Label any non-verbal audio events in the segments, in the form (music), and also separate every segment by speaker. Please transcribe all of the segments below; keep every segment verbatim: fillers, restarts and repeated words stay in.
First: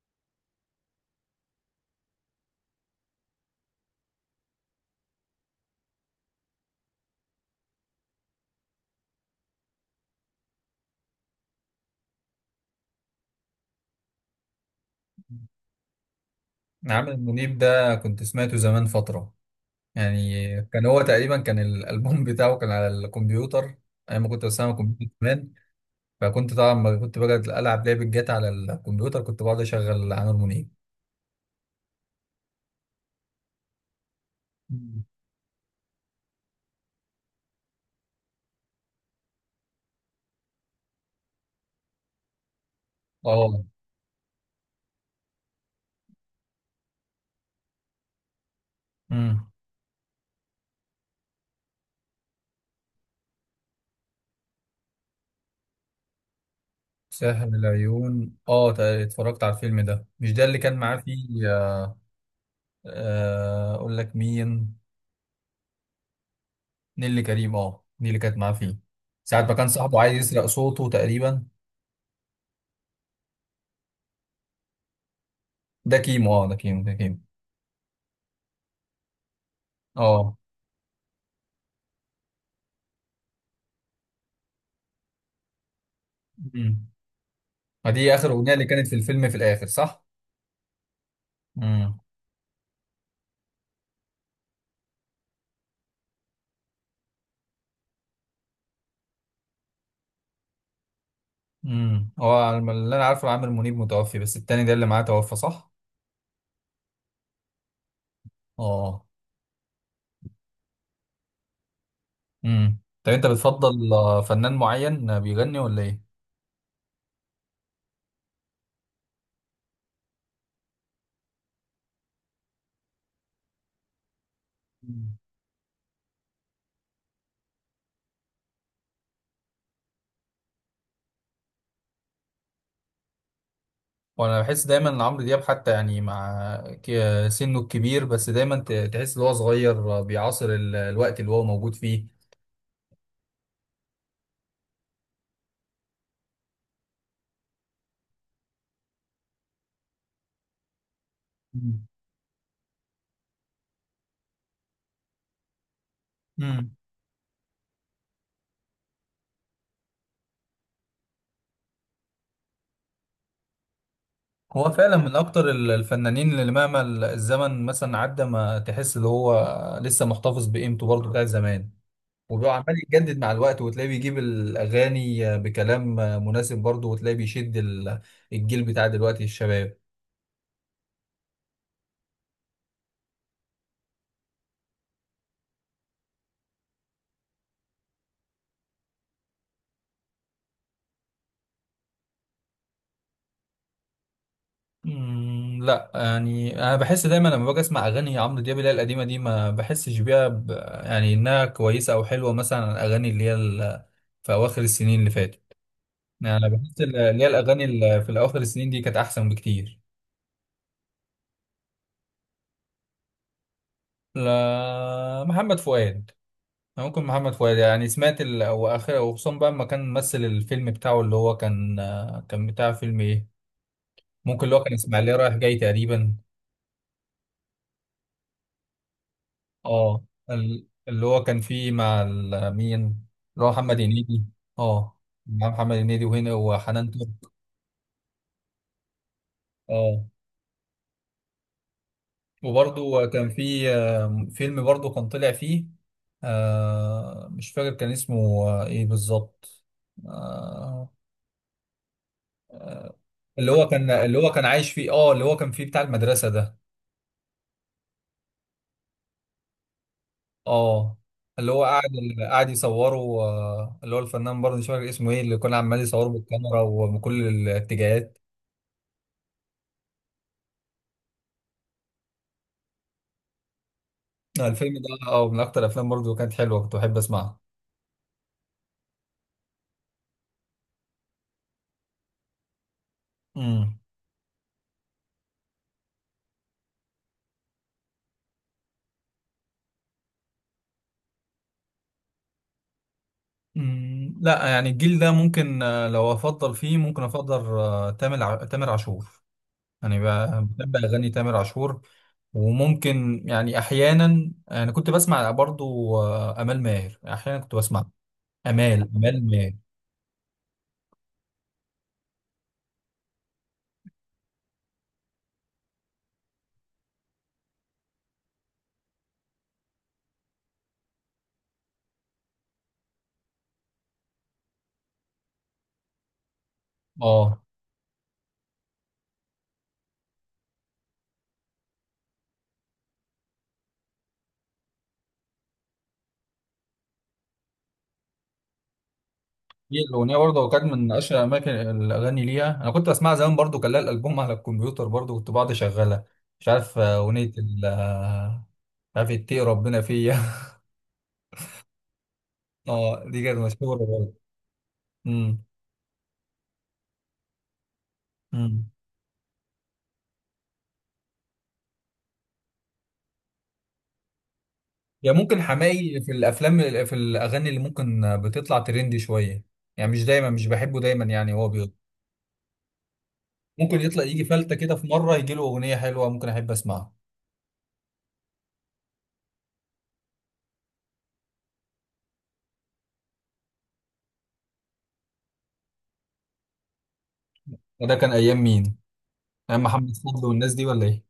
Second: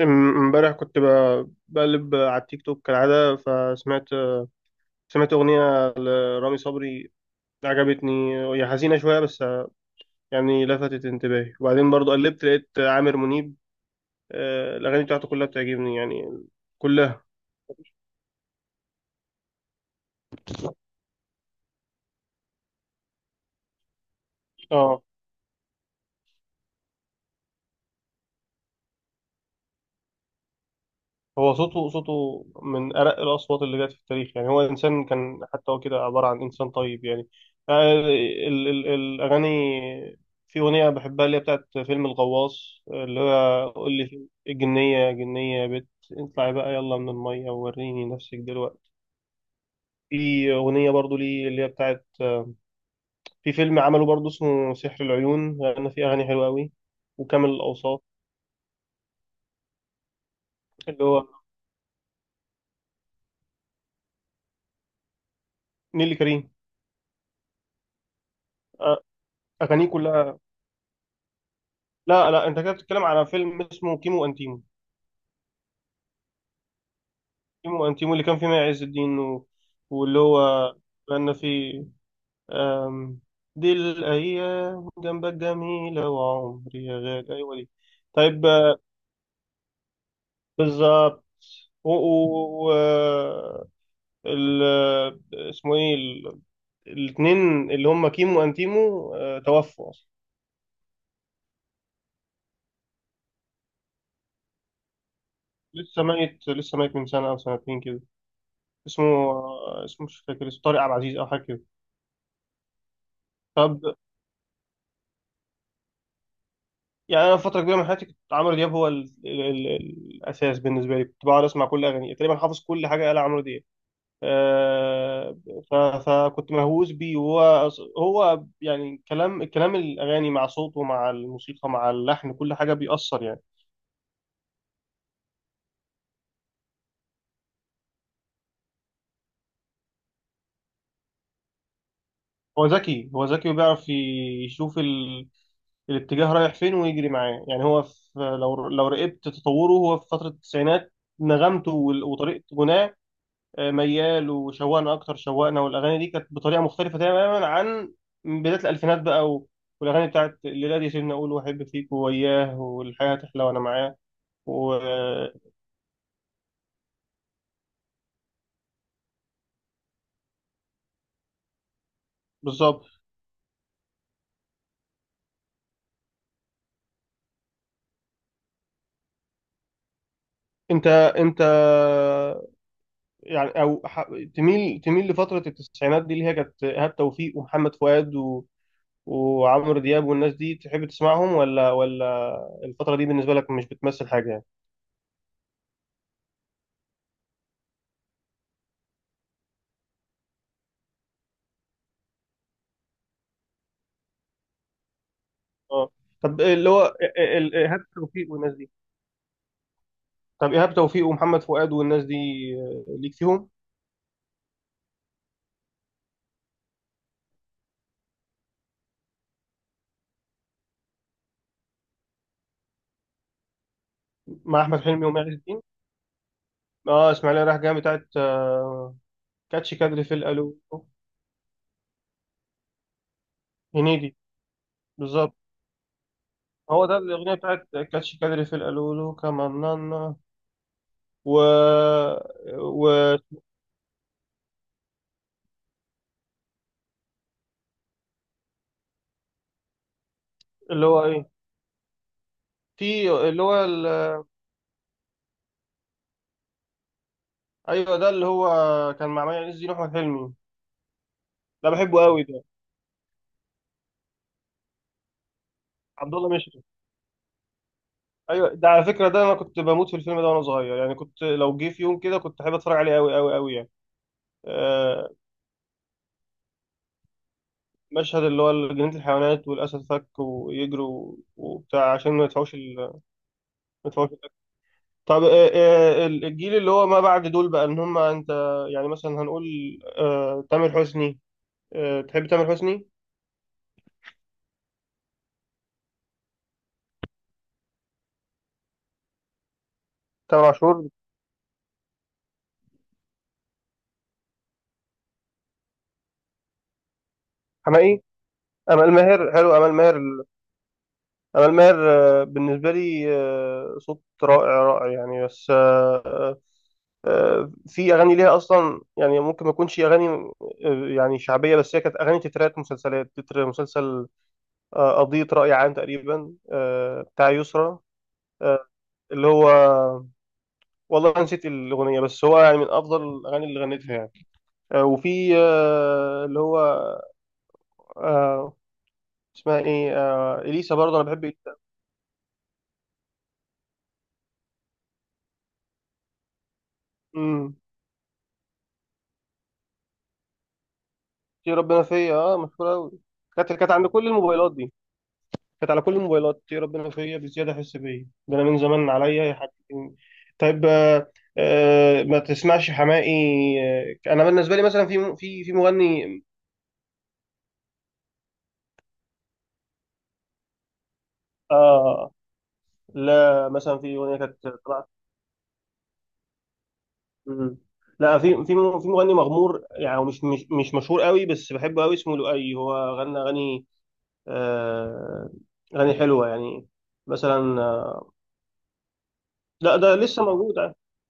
Speaker 1: ام- امبارح كنت ب- بقلب على التيك توك كالعادة، فسمعت سمعت أغنية لرامي صبري. عجبتني، هي حزينة شوية بس يعني لفتت انتباهي. وبعدين برضو قلبت لقيت عامر منيب. آه، الأغاني بتاعته كلها بتعجبني يعني،
Speaker 2: عامر
Speaker 1: كلها.
Speaker 2: منيب ده كنت سمعته زمان فترة. يعني كان هو تقريبا كان الألبوم (laughs) بتاعه كان على الكمبيوتر، أيام ما كنت بستعمل
Speaker 1: اه،
Speaker 2: كمبيوتر زمان. فكنت طبعا لما كنت بقعد ألعب لعبة جات على الكمبيوتر، كنت بقعد أشغل عامر منيب.
Speaker 1: هو صوته صوته من أرق الأصوات اللي جت في التاريخ يعني. هو
Speaker 2: مم.
Speaker 1: إنسان كان، حتى هو كده عبارة عن إنسان طيب يعني. آه، ال ال الأغاني، في أغنية بحبها اللي هي بتاعت فيلم الغواص، اللي
Speaker 2: اه.
Speaker 1: هو قول لي في- الجنية، يا جنية يا بت اطلعي بقى يلا من المية ووريني نفسك دلوقتي.
Speaker 2: امم.
Speaker 1: في أغنية برضو ليه اللي هي بتاعت، في فيلم عمله برضو اسمه سحر العيون، لأن في أغاني حلوة أوي.
Speaker 2: ساحر
Speaker 1: وكامل الأوصاف،
Speaker 2: العيون، اه، تق- اتفرجت على الفيلم ده، مش ده اللي كان معاه
Speaker 1: اللي هو
Speaker 2: فيه؟ آه، آه، أقول لك مين؟
Speaker 1: نيلي كريم.
Speaker 2: نيللي كريم، اه، دي اللي كانت معاه فيه،
Speaker 1: آه،
Speaker 2: ساعة ما كان
Speaker 1: أغانيه
Speaker 2: صاحبه عايز
Speaker 1: كلها.
Speaker 2: يسرق صوته تقريبا.
Speaker 1: لا لا، انت كده بتتكلم على فيلم اسمه كيمو وانتيمو.
Speaker 2: ده كيمو، اه، ده كيمو، ده كيمو.
Speaker 1: كيمو وانتيمو اللي كان فيه مي عز الدين و... واللي
Speaker 2: اه.
Speaker 1: هو كان فيه أم... دي الايام جنبك جميله وعمري
Speaker 2: امم.
Speaker 1: يا غالي، ايوه دي.
Speaker 2: فدي اخر
Speaker 1: طيب،
Speaker 2: اغنيه اللي
Speaker 1: آه،
Speaker 2: كانت في الفيلم في الاخر، صح؟
Speaker 1: بالظبط. و... و...
Speaker 2: امم.
Speaker 1: و... آه، ال... آه، اسمه ايه ال... الاثنين اللي هم كيمو وانتيمو، آه، توفوا اصلا.
Speaker 2: امم. هو على ما- اللي انا عارفه عامر منيب متوفي، بس التاني ده اللي معاه توفى، صح؟
Speaker 1: لسه ميت، لسه ميت من سنه او سنتين كده.
Speaker 2: اه.
Speaker 1: اسمه، آه، اسمه مش فاكر، اسمه طارق عبد العزيز او حاجه كده.
Speaker 2: امم. طب انت
Speaker 1: طب،
Speaker 2: بتفضل آه، فنان معين بيغني ولا ايه؟
Speaker 1: يعني انا فتره كبيره من حياتي كنت عمرو دياب هو ال... ال... ال... الاساس بالنسبه لي. كنت بقعد اسمع كل اغانيه تقريبا، حافظ كل حاجه قال عمرو دياب.
Speaker 2: مم.
Speaker 1: آه... ف... فكنت مهووس بيه. وهو، هو يعني كلام كلام الاغاني مع صوته مع الموسيقى مع اللحن، كل حاجه بيأثر يعني.
Speaker 2: وانا بحس دايما ان عمرو دياب، حتى يعني مع ك- سنه الكبير، بس دايما ت- تحس ان هو صغير. آه، بيعاصر ال- الوقت اللي هو موجود فيه.
Speaker 1: هو ذكي، هو ذكي وبيعرف يشوف ال... الاتجاه رايح فين ويجري معاه يعني. هو في... لو لو راقبت تطوره، هو في فتره التسعينات نغمته
Speaker 2: مم.
Speaker 1: وال- وطريقه غناه ميال وشوقنا اكتر، شوقنا والاغاني دي كانت بطريقه
Speaker 2: امم.
Speaker 1: مختلفه تماما عن بدايه الالفينات بقى. و- والاغاني بتاعت الليله دي، سيبني اقول، واحب فيك، وياه، والحياه تحلى، وانا معاه،
Speaker 2: هو فعلا من اكتر
Speaker 1: وبالظبط.
Speaker 2: ال- الفنانين اللي مهما ال- الزمن مثلا عدى، ما تحس ان هو لسه محتفظ بقيمته برضه بتاعت زمان، وعمال يتجدد مع الوقت، وتلاقيه بيجيب الأغاني بكلام مناسب برضه، وتلاقيه بيشد ال- الجيل بتاع دلوقتي، الشباب.
Speaker 1: انت انت يعني، او ح- تميل تميل لفتره التسعينات دي اللي هي كانت ايهاب توفيق ومحمد فؤاد و... وعمرو دياب والناس دي، تحب تسمعهم ولا ولا الفتره دي بالنسبه لك مش بتمثل حاجه يعني؟
Speaker 2: مم، لا يعني أنا بحس دايما لما باجي أسمع أغاني عمرو دياب اللي هي القديمة دي، ما بحسش بيها ب... يعني إنها كويسة أو حلوة، مثلا عن الأغاني اللي هي ال... في أواخر السنين اللي فاتت.
Speaker 1: اه
Speaker 2: يعني
Speaker 1: طب
Speaker 2: أنا
Speaker 1: اللي
Speaker 2: بحس
Speaker 1: هو
Speaker 2: ال-
Speaker 1: ال-
Speaker 2: اللي هي
Speaker 1: ال-
Speaker 2: الأغاني
Speaker 1: ايهاب
Speaker 2: اللي في
Speaker 1: توفيق
Speaker 2: أواخر
Speaker 1: والناس
Speaker 2: السنين
Speaker 1: دي،
Speaker 2: دي كانت أحسن بكتير.
Speaker 1: طب ايهاب توفيق ومحمد فؤاد والناس دي، آه، ليك فيهم؟
Speaker 2: لا، محمد فؤاد. ممكن محمد فؤاد، يعني سمعت ال... هو اخر، وخصوصا بقى لما كان ممثل الفيلم بتاعه، اللي هو كان، آه، كان بتاع فيلم ايه، ممكن اللي
Speaker 1: مع
Speaker 2: هو كان
Speaker 1: احمد حلمي
Speaker 2: اسماعيلية
Speaker 1: وماجد
Speaker 2: رايح جاي
Speaker 1: الدين.
Speaker 2: تقريبا.
Speaker 1: اه اسماعيليه رايح جايه بتاعت آه، كاتش
Speaker 2: اه،
Speaker 1: كادري في الالو.
Speaker 2: ال... اللي هو كان فيه مع ال... مين، اللي هو محمد
Speaker 1: هنيدي.
Speaker 2: هنيدي؟ اه،
Speaker 1: بالظبط.
Speaker 2: مع محمد هنيدي وهنا
Speaker 1: هو
Speaker 2: وحنان
Speaker 1: ده،
Speaker 2: ترك.
Speaker 1: الاغنيه بتاعت كاتش كادري في الالولو كمان
Speaker 2: اه،
Speaker 1: نانا. و...
Speaker 2: وبرضه
Speaker 1: و
Speaker 2: كان فيه، آه، فيلم برضه كان طلع فيه. آه مش فاكر كان اسمه آه، ايه بالظبط.
Speaker 1: اللي
Speaker 2: آه
Speaker 1: هو ايه، في اللي
Speaker 2: اللي
Speaker 1: هو
Speaker 2: هو
Speaker 1: ال...
Speaker 2: كان اللي هو كان عايش فيه، اه، اللي هو كان فيه بتاع المدرسة ده،
Speaker 1: ايوه، ده اللي هو كان مع مي عز الدين واحمد حلمي.
Speaker 2: اه، اللي هو
Speaker 1: ده
Speaker 2: قاعد
Speaker 1: بحبه قوي ده.
Speaker 2: قاعد يصوره. آه، اللي هو الفنان برضه مش فاكر اسمه ايه، اللي كان عمال يصوره
Speaker 1: عبد الله
Speaker 2: بالكاميرا
Speaker 1: مشرف.
Speaker 2: ومن كل الاتجاهات.
Speaker 1: ايوه ده، على فكره ده انا كنت بموت في الفيلم ده وانا صغير يعني. كنت لو جه في يوم كده كنت احب اتفرج عليه قوي قوي قوي يعني.
Speaker 2: آه، الفيلم ده،
Speaker 1: آه،
Speaker 2: اه، من اكتر الافلام برضه كانت حلوه، كنت بحب اسمعها.
Speaker 1: مشهد اللي هو جنينة الحيوانات والأسد فك ويجروا وبتاع عشان ما يدفعوش ال... ما
Speaker 2: امم.
Speaker 1: يدفعوش الأكل. طب، آه، آه، ال- الجيل اللي هو ما بعد دول بقى، إن هم أنت يعني مثلا هنقول آه، تامر حسني. آه، تحب تامر حسني؟
Speaker 2: أمم، لا يعني الجيل ده ممكن، آه، لو افضل فيه ممكن افضل، آه، تامر ع- تامر عاشور. يعني ب-
Speaker 1: تامر
Speaker 2: بحب
Speaker 1: عاشور.
Speaker 2: اغاني تامر عاشور. وممكن يعني احيانا، يعني كنت بسمع برضو آه، امال ماهر، احيانا كنت بسمع
Speaker 1: حماقي.
Speaker 2: امال
Speaker 1: أمال
Speaker 2: امال
Speaker 1: ماهر
Speaker 2: ماهر.
Speaker 1: حلو، أمال ماهر ال- أمال ماهر، آه، بالنسبة لي آه، صوت رائع رائع يعني. بس آه، آه، آه، في اغاني ليها اصلا يعني، ممكن ما تكونش اغاني آه، يعني شعبيه، بس هي كانت اغاني تترات مسلسلات. تتر مسلسل آه، قضية رأي عام تقريبا، آه، بتاع
Speaker 2: اه،
Speaker 1: يسرا. آه، اللي هو، والله نسيت الأغنية، بس هو يعني من أفضل الأغاني اللي غنتها يعني. آه، وفي آه، اللي هو آه، اسمها
Speaker 2: دي
Speaker 1: إيه
Speaker 2: الأغنية
Speaker 1: آه،
Speaker 2: برضه هو كانت
Speaker 1: إليسا،
Speaker 2: من
Speaker 1: برضه أنا
Speaker 2: أشهر
Speaker 1: بحب
Speaker 2: أماكن
Speaker 1: إليسا.
Speaker 2: الأغاني ليها، أنا كنت بسمعها زمان برضه، كان لها الألبوم على الكمبيوتر برضه، كنت بقعد أشغلها. مش عارف آه، أغنية
Speaker 1: مم.
Speaker 2: ال آه، مش عارف إيه، ربنا فيا (laughs)
Speaker 1: يا ربنا فيا، أه مشهورة أوي.
Speaker 2: أه، دي كانت
Speaker 1: كانت كانت
Speaker 2: مشهورة
Speaker 1: عند كل
Speaker 2: برضه.
Speaker 1: الموبايلات دي،
Speaker 2: أمم.
Speaker 1: كانت على كل الموبايلات. يا ربنا فيا بزيادة، أحس بيا، ده أنا من
Speaker 2: أمم.
Speaker 1: زمان، عليا يا حبيبي. طيب، آه، آه، ما تسمعش حماقي. آه، أنا بالنسبة لي مثلا،
Speaker 2: يا
Speaker 1: في
Speaker 2: ممكن
Speaker 1: في في
Speaker 2: حماقي في
Speaker 1: مغني
Speaker 2: الأفلام، في الأغاني اللي ممكن آه، بتطلع ترندي شوية، يعني مش دايما، مش بحبه دايما، يعني هو بيض.
Speaker 1: آه، لا مثلا
Speaker 2: ممكن
Speaker 1: في
Speaker 2: يطلع
Speaker 1: اغنيه
Speaker 2: يجي
Speaker 1: كانت
Speaker 2: فلتة كده، في
Speaker 1: طلعت.
Speaker 2: مرة يجي له أغنية حلوة ممكن أحب أسمعها.
Speaker 1: مم. لا، في في م- في مغني مغمور يعني، هو مش مش مش مشهور قوي، بس بحبه قوي اسمه لؤي. هو غنى اغاني، آه اغاني حلوه يعني. مثلا
Speaker 2: وده
Speaker 1: آه،
Speaker 2: كان أيام مين؟ أيام
Speaker 1: لا ده
Speaker 2: محمد فضل
Speaker 1: لسه
Speaker 2: والناس
Speaker 1: موجود
Speaker 2: دي
Speaker 1: ع-
Speaker 2: ولا إيه؟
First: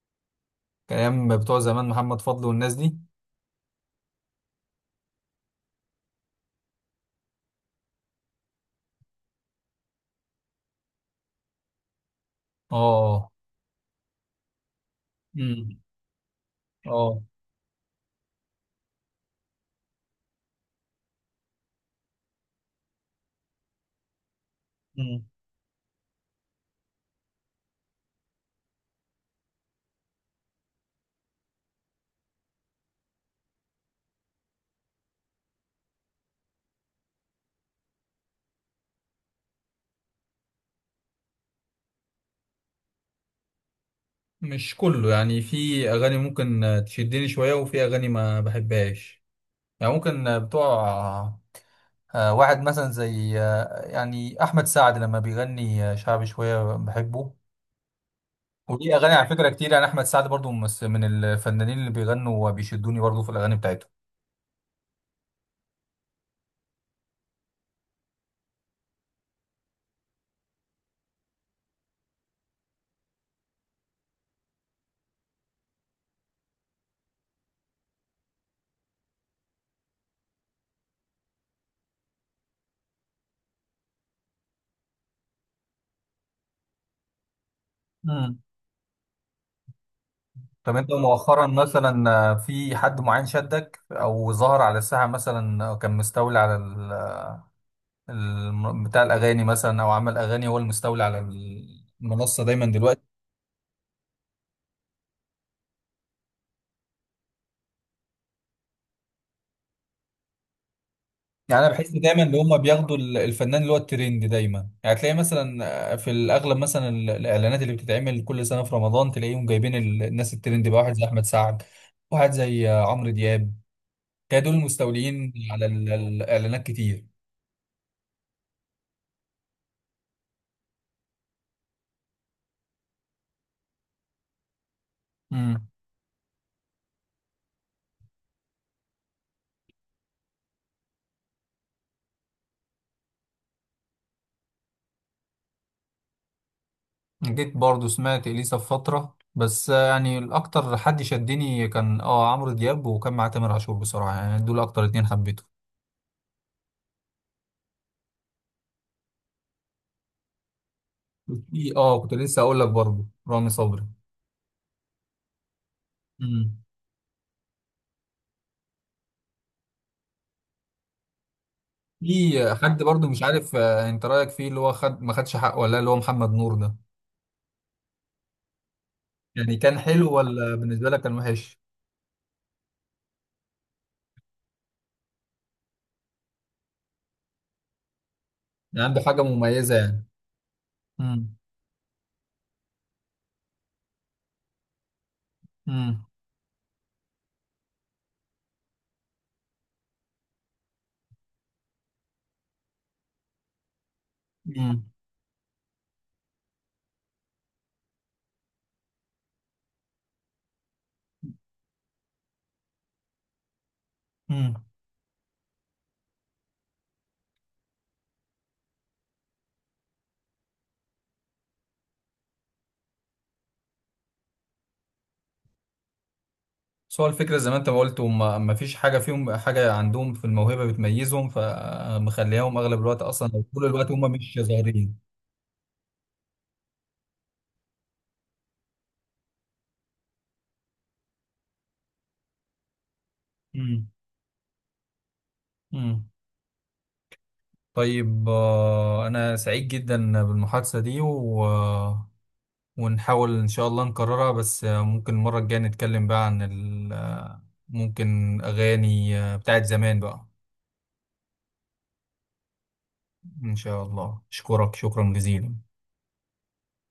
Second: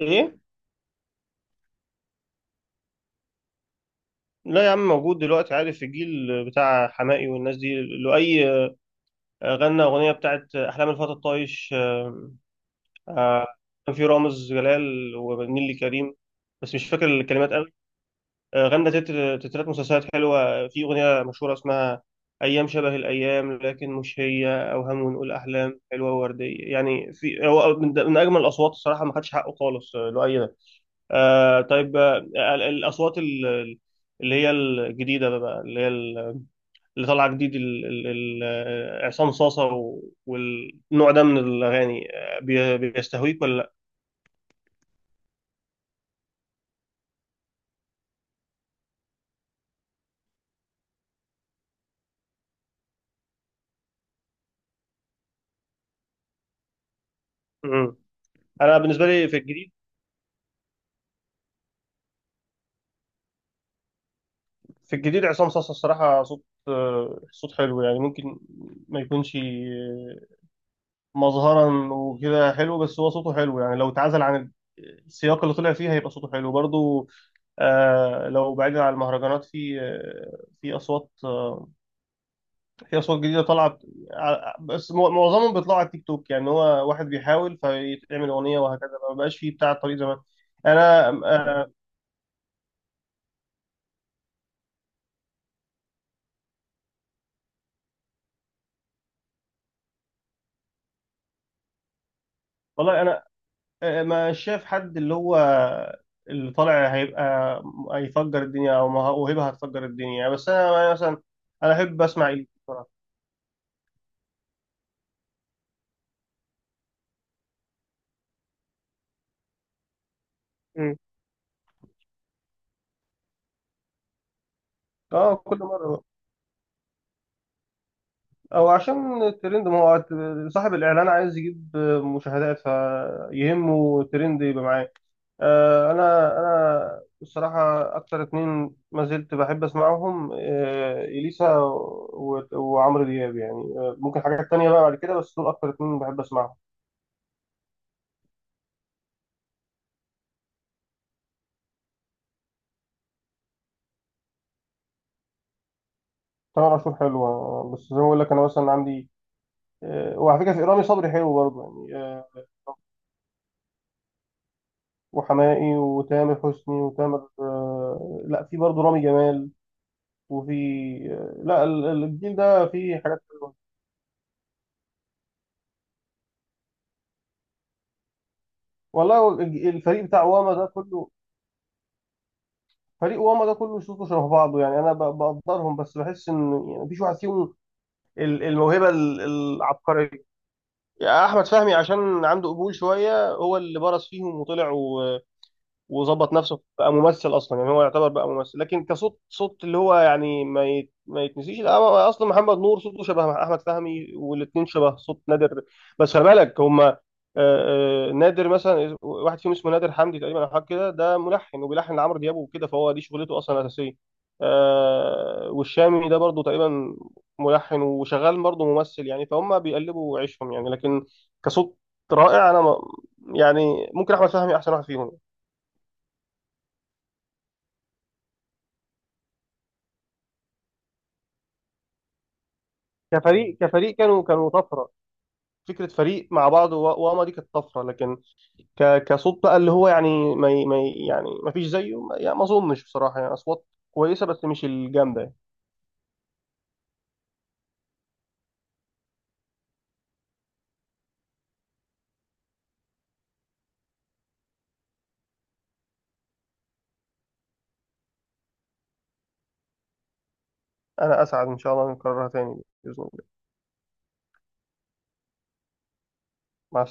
Speaker 1: ايه.
Speaker 2: كان أيام بتوع زمان محمد فضل والناس دي؟
Speaker 1: لا يا عم موجود دلوقتي، عارف، في الجيل بتاع حماقي والناس دي. لؤي آه، غنى اغنيه بتاعت احلام الفتى الطايش،
Speaker 2: اه. آه.
Speaker 1: آه، كان في رامز جلال ونيلي
Speaker 2: امم.
Speaker 1: كريم، بس مش فاكر
Speaker 2: اه.
Speaker 1: الكلمات. آه، غنى تتر تترات مسلسلات حلوة. في أغنية مشهورة اسمها، أيام شبه الأيام لكن مش هي، أوهام
Speaker 2: امم.
Speaker 1: ونقول أحلام حلوة ووردية يعني. في، هو من, من أجمل الأصوات، الصراحة ما خدش حقه خالص، آه، لؤي. آه طيب آه، ال- الأصوات ال- ال- اللي هي الجديدة بقى اللي هي ال- اللي طالعة جديد، ال- ال- ال- آه، عصام صاصة، و- والنوع ده من الأغاني، آه، بي- بيستهويك ولا لأ؟
Speaker 2: مش كله، يعني في اغاني ممكن آه، تشدني شويه، وفي اغاني ما بحبهاش. يعني ممكن آه، بتوع آه، واحد مثلا زي، آه، يعني احمد سعد لما بيغني آه، شعبي شويه بحبه.
Speaker 1: مم. أنا
Speaker 2: وليه
Speaker 1: بالنسبة
Speaker 2: اغاني
Speaker 1: لي
Speaker 2: على
Speaker 1: في
Speaker 2: فكره
Speaker 1: الجديد،
Speaker 2: كتير، يعني احمد سعد برضو مس- من الفنانين اللي بيغنوا وبيشدوني برضو في الاغاني بتاعتهم.
Speaker 1: في الجديد عصام صاصا الصراحة صوت، آه، صوت حلو يعني. ممكن ما يكونش آه، مظهرا وكده حلو، بس هو صوته حلو يعني، لو اتعزل عن السياق اللي طلع فيه هيبقى صوته حلو برضو. آه، لو بعيد عن المهرجانات في آه، في أصوات آه، في أصوات جديدة طلعت، ع- بس مو- معظمهم بيطلعوا على التيك توك يعني، هو واحد بيحاول فيتعمل
Speaker 2: امم.
Speaker 1: أغنية وهكذا، ما بقاش فيه بتاع الطريق زمان.
Speaker 2: طب انت
Speaker 1: أنا
Speaker 2: مؤخرا
Speaker 1: آه،
Speaker 2: مثلا آه، في حد معين شدك او ظهر على الساحه مثلا، أو كان مستولي على الم- بتاع الاغاني مثلا، او عمل اغاني هو المستولي على المنصه دايما دلوقتي؟
Speaker 1: والله أنا آه، ما شاف حد اللي هو اللي طالع هيبقى، هيفجر الدنيا او مه- موهبه هتفجر الدنيا يعني. بس انا أنا مثلا
Speaker 2: يعني انا
Speaker 1: انا
Speaker 2: بحس
Speaker 1: احب
Speaker 2: دايما
Speaker 1: اسمع
Speaker 2: ان
Speaker 1: إليسا
Speaker 2: هم
Speaker 1: بصراحه.
Speaker 2: بياخدوا ال- الفنان اللي هو الترند دايما، يعني تلاقي مثلا في الاغلب مثلا ال- الاعلانات اللي بتتعمل كل سنه في رمضان، تلاقيهم جايبين ال- الناس الترند بقى، واحد
Speaker 1: مم.
Speaker 2: زي احمد سعد، واحد زي عمرو دياب، تلاقي دول المستولين
Speaker 1: اه كل
Speaker 2: على ال-
Speaker 1: مره،
Speaker 2: الاعلانات كتير.
Speaker 1: او عشان الترند، ما هو صاحب الاعلان عايز يجيب مشاهدات، فيهمه الترند يبقى معاه.
Speaker 2: امم.
Speaker 1: آه، انا انا الصراحه اكتر اتنين ما زلت بحب اسمعهم، آه، اليسا و- وعمرو دياب يعني. آه، ممكن حاجات تانية بقى بعد كده، بس دول اكتر اتنين بحب اسمعهم.
Speaker 2: جيت برضو سمعت اليسا في فتره، بس آه، يعني الاكتر حد شدني كان اه عمرو دياب، وكان مع تامر عاشور بصراحه، يعني دول اكتر اتنين حبيتهم،
Speaker 1: تامر عاشور حلوة، بس زي ما بقول لك أنا مثلا عندي آه، وعلى فكرة في رامي صبري حلو
Speaker 2: في
Speaker 1: برضه
Speaker 2: اه
Speaker 1: يعني،
Speaker 2: كنت
Speaker 1: آه،
Speaker 2: لسه اقول لك برضه رامي صبري.
Speaker 1: وحماقي وتامر
Speaker 2: امم.
Speaker 1: حسني وتامر آه، لا في برضه رامي جمال، وفي آه، لا ال- ال- الجيل
Speaker 2: في
Speaker 1: ده
Speaker 2: حد
Speaker 1: فيه
Speaker 2: برضه،
Speaker 1: حاجات
Speaker 2: مش
Speaker 1: حلوة.
Speaker 2: عارف آه، انت رايك فيه، اللي هو خد ما خدش حقه ولا لا، اللي هو محمد نور ده.
Speaker 1: والله هو
Speaker 2: يعني
Speaker 1: الج-
Speaker 2: كان
Speaker 1: الفريق
Speaker 2: حلو
Speaker 1: بتاع
Speaker 2: ولا
Speaker 1: واما ده
Speaker 2: بالنسبه لك
Speaker 1: كله،
Speaker 2: كان وحش؟
Speaker 1: فريق واما ده كله صوته شبه بعضه يعني. أنا ب- بقدرهم، بس بحس إن يعني مفيش واحد فيهم ال-
Speaker 2: يعني
Speaker 1: الموهبة
Speaker 2: عنده
Speaker 1: ال-
Speaker 2: حاجه مميزه يعني؟
Speaker 1: العبقرية. يعني
Speaker 2: امم.
Speaker 1: أحمد فهمي عشان عنده قبول شوية هو اللي برز فيهم وطلع
Speaker 2: امم.
Speaker 1: وظبط نفسه بقى ممثل اصلا يعني، هو يعتبر بقى ممثل، لكن كصوت صوت اللي هو يعني ما يت- ما يتنسيش. لا هو اصلا محمد نور صوته شبه احمد فهمي، والاثنين
Speaker 2: امم.
Speaker 1: شبه صوت نادر. بس خلي بالك هما، آه، آه، نادر مثلا واحد فيهم اسمه نادر حمدي تقريبا او حاجه كده، ده ملحن وبيلحن لعمرو دياب وكده، فهو دي شغلته اصلا الاساسيه.
Speaker 2: امم.
Speaker 1: آه، والشامي ده برضه تقريبا ملحن وشغال برضه ممثل يعني، فهم بيقلبوا عيشهم يعني. لكن كصوت رائع، انا ما- يعني ممكن احمد فهمي احسن واحد فيهم.
Speaker 2: بس هو الفكره، زي ما انت ما قلت، وما ما فيش حاجه فيهم، حاجه عندهم في الموهبه بتميزهم، فمخليهم اغلب الوقت اصلا او
Speaker 1: كفريق
Speaker 2: طول الوقت
Speaker 1: كفريق
Speaker 2: هم
Speaker 1: كانوا
Speaker 2: مش
Speaker 1: كانوا طفره،
Speaker 2: ظاهرين.
Speaker 1: فكره فريق مع بعض، و- واما دي كانت طفره، لكن ك- كصوت بقى اللي هو يعني ما ي- ما ي- يعني ما فيش زيه، ما يعني ما اظنش بصراحه يعني. اصوات
Speaker 2: امم.
Speaker 1: كويسه بس مش الجامده يعني.
Speaker 2: امم. طيب، آه، انا سعيد جدا بالمحادثه دي، و ونحاول إن شاء الله نكررها، بس آه، ممكن المرة الجاية نتكلم بقى عن ال آه، ممكن أغاني آه، بتاعت زمان بقى.
Speaker 1: انا اسعد ان شاء الله نكررها تاني باذن الله.
Speaker 2: إن شاء الله، أشكرك شكرا جزيلا.
Speaker 1: مع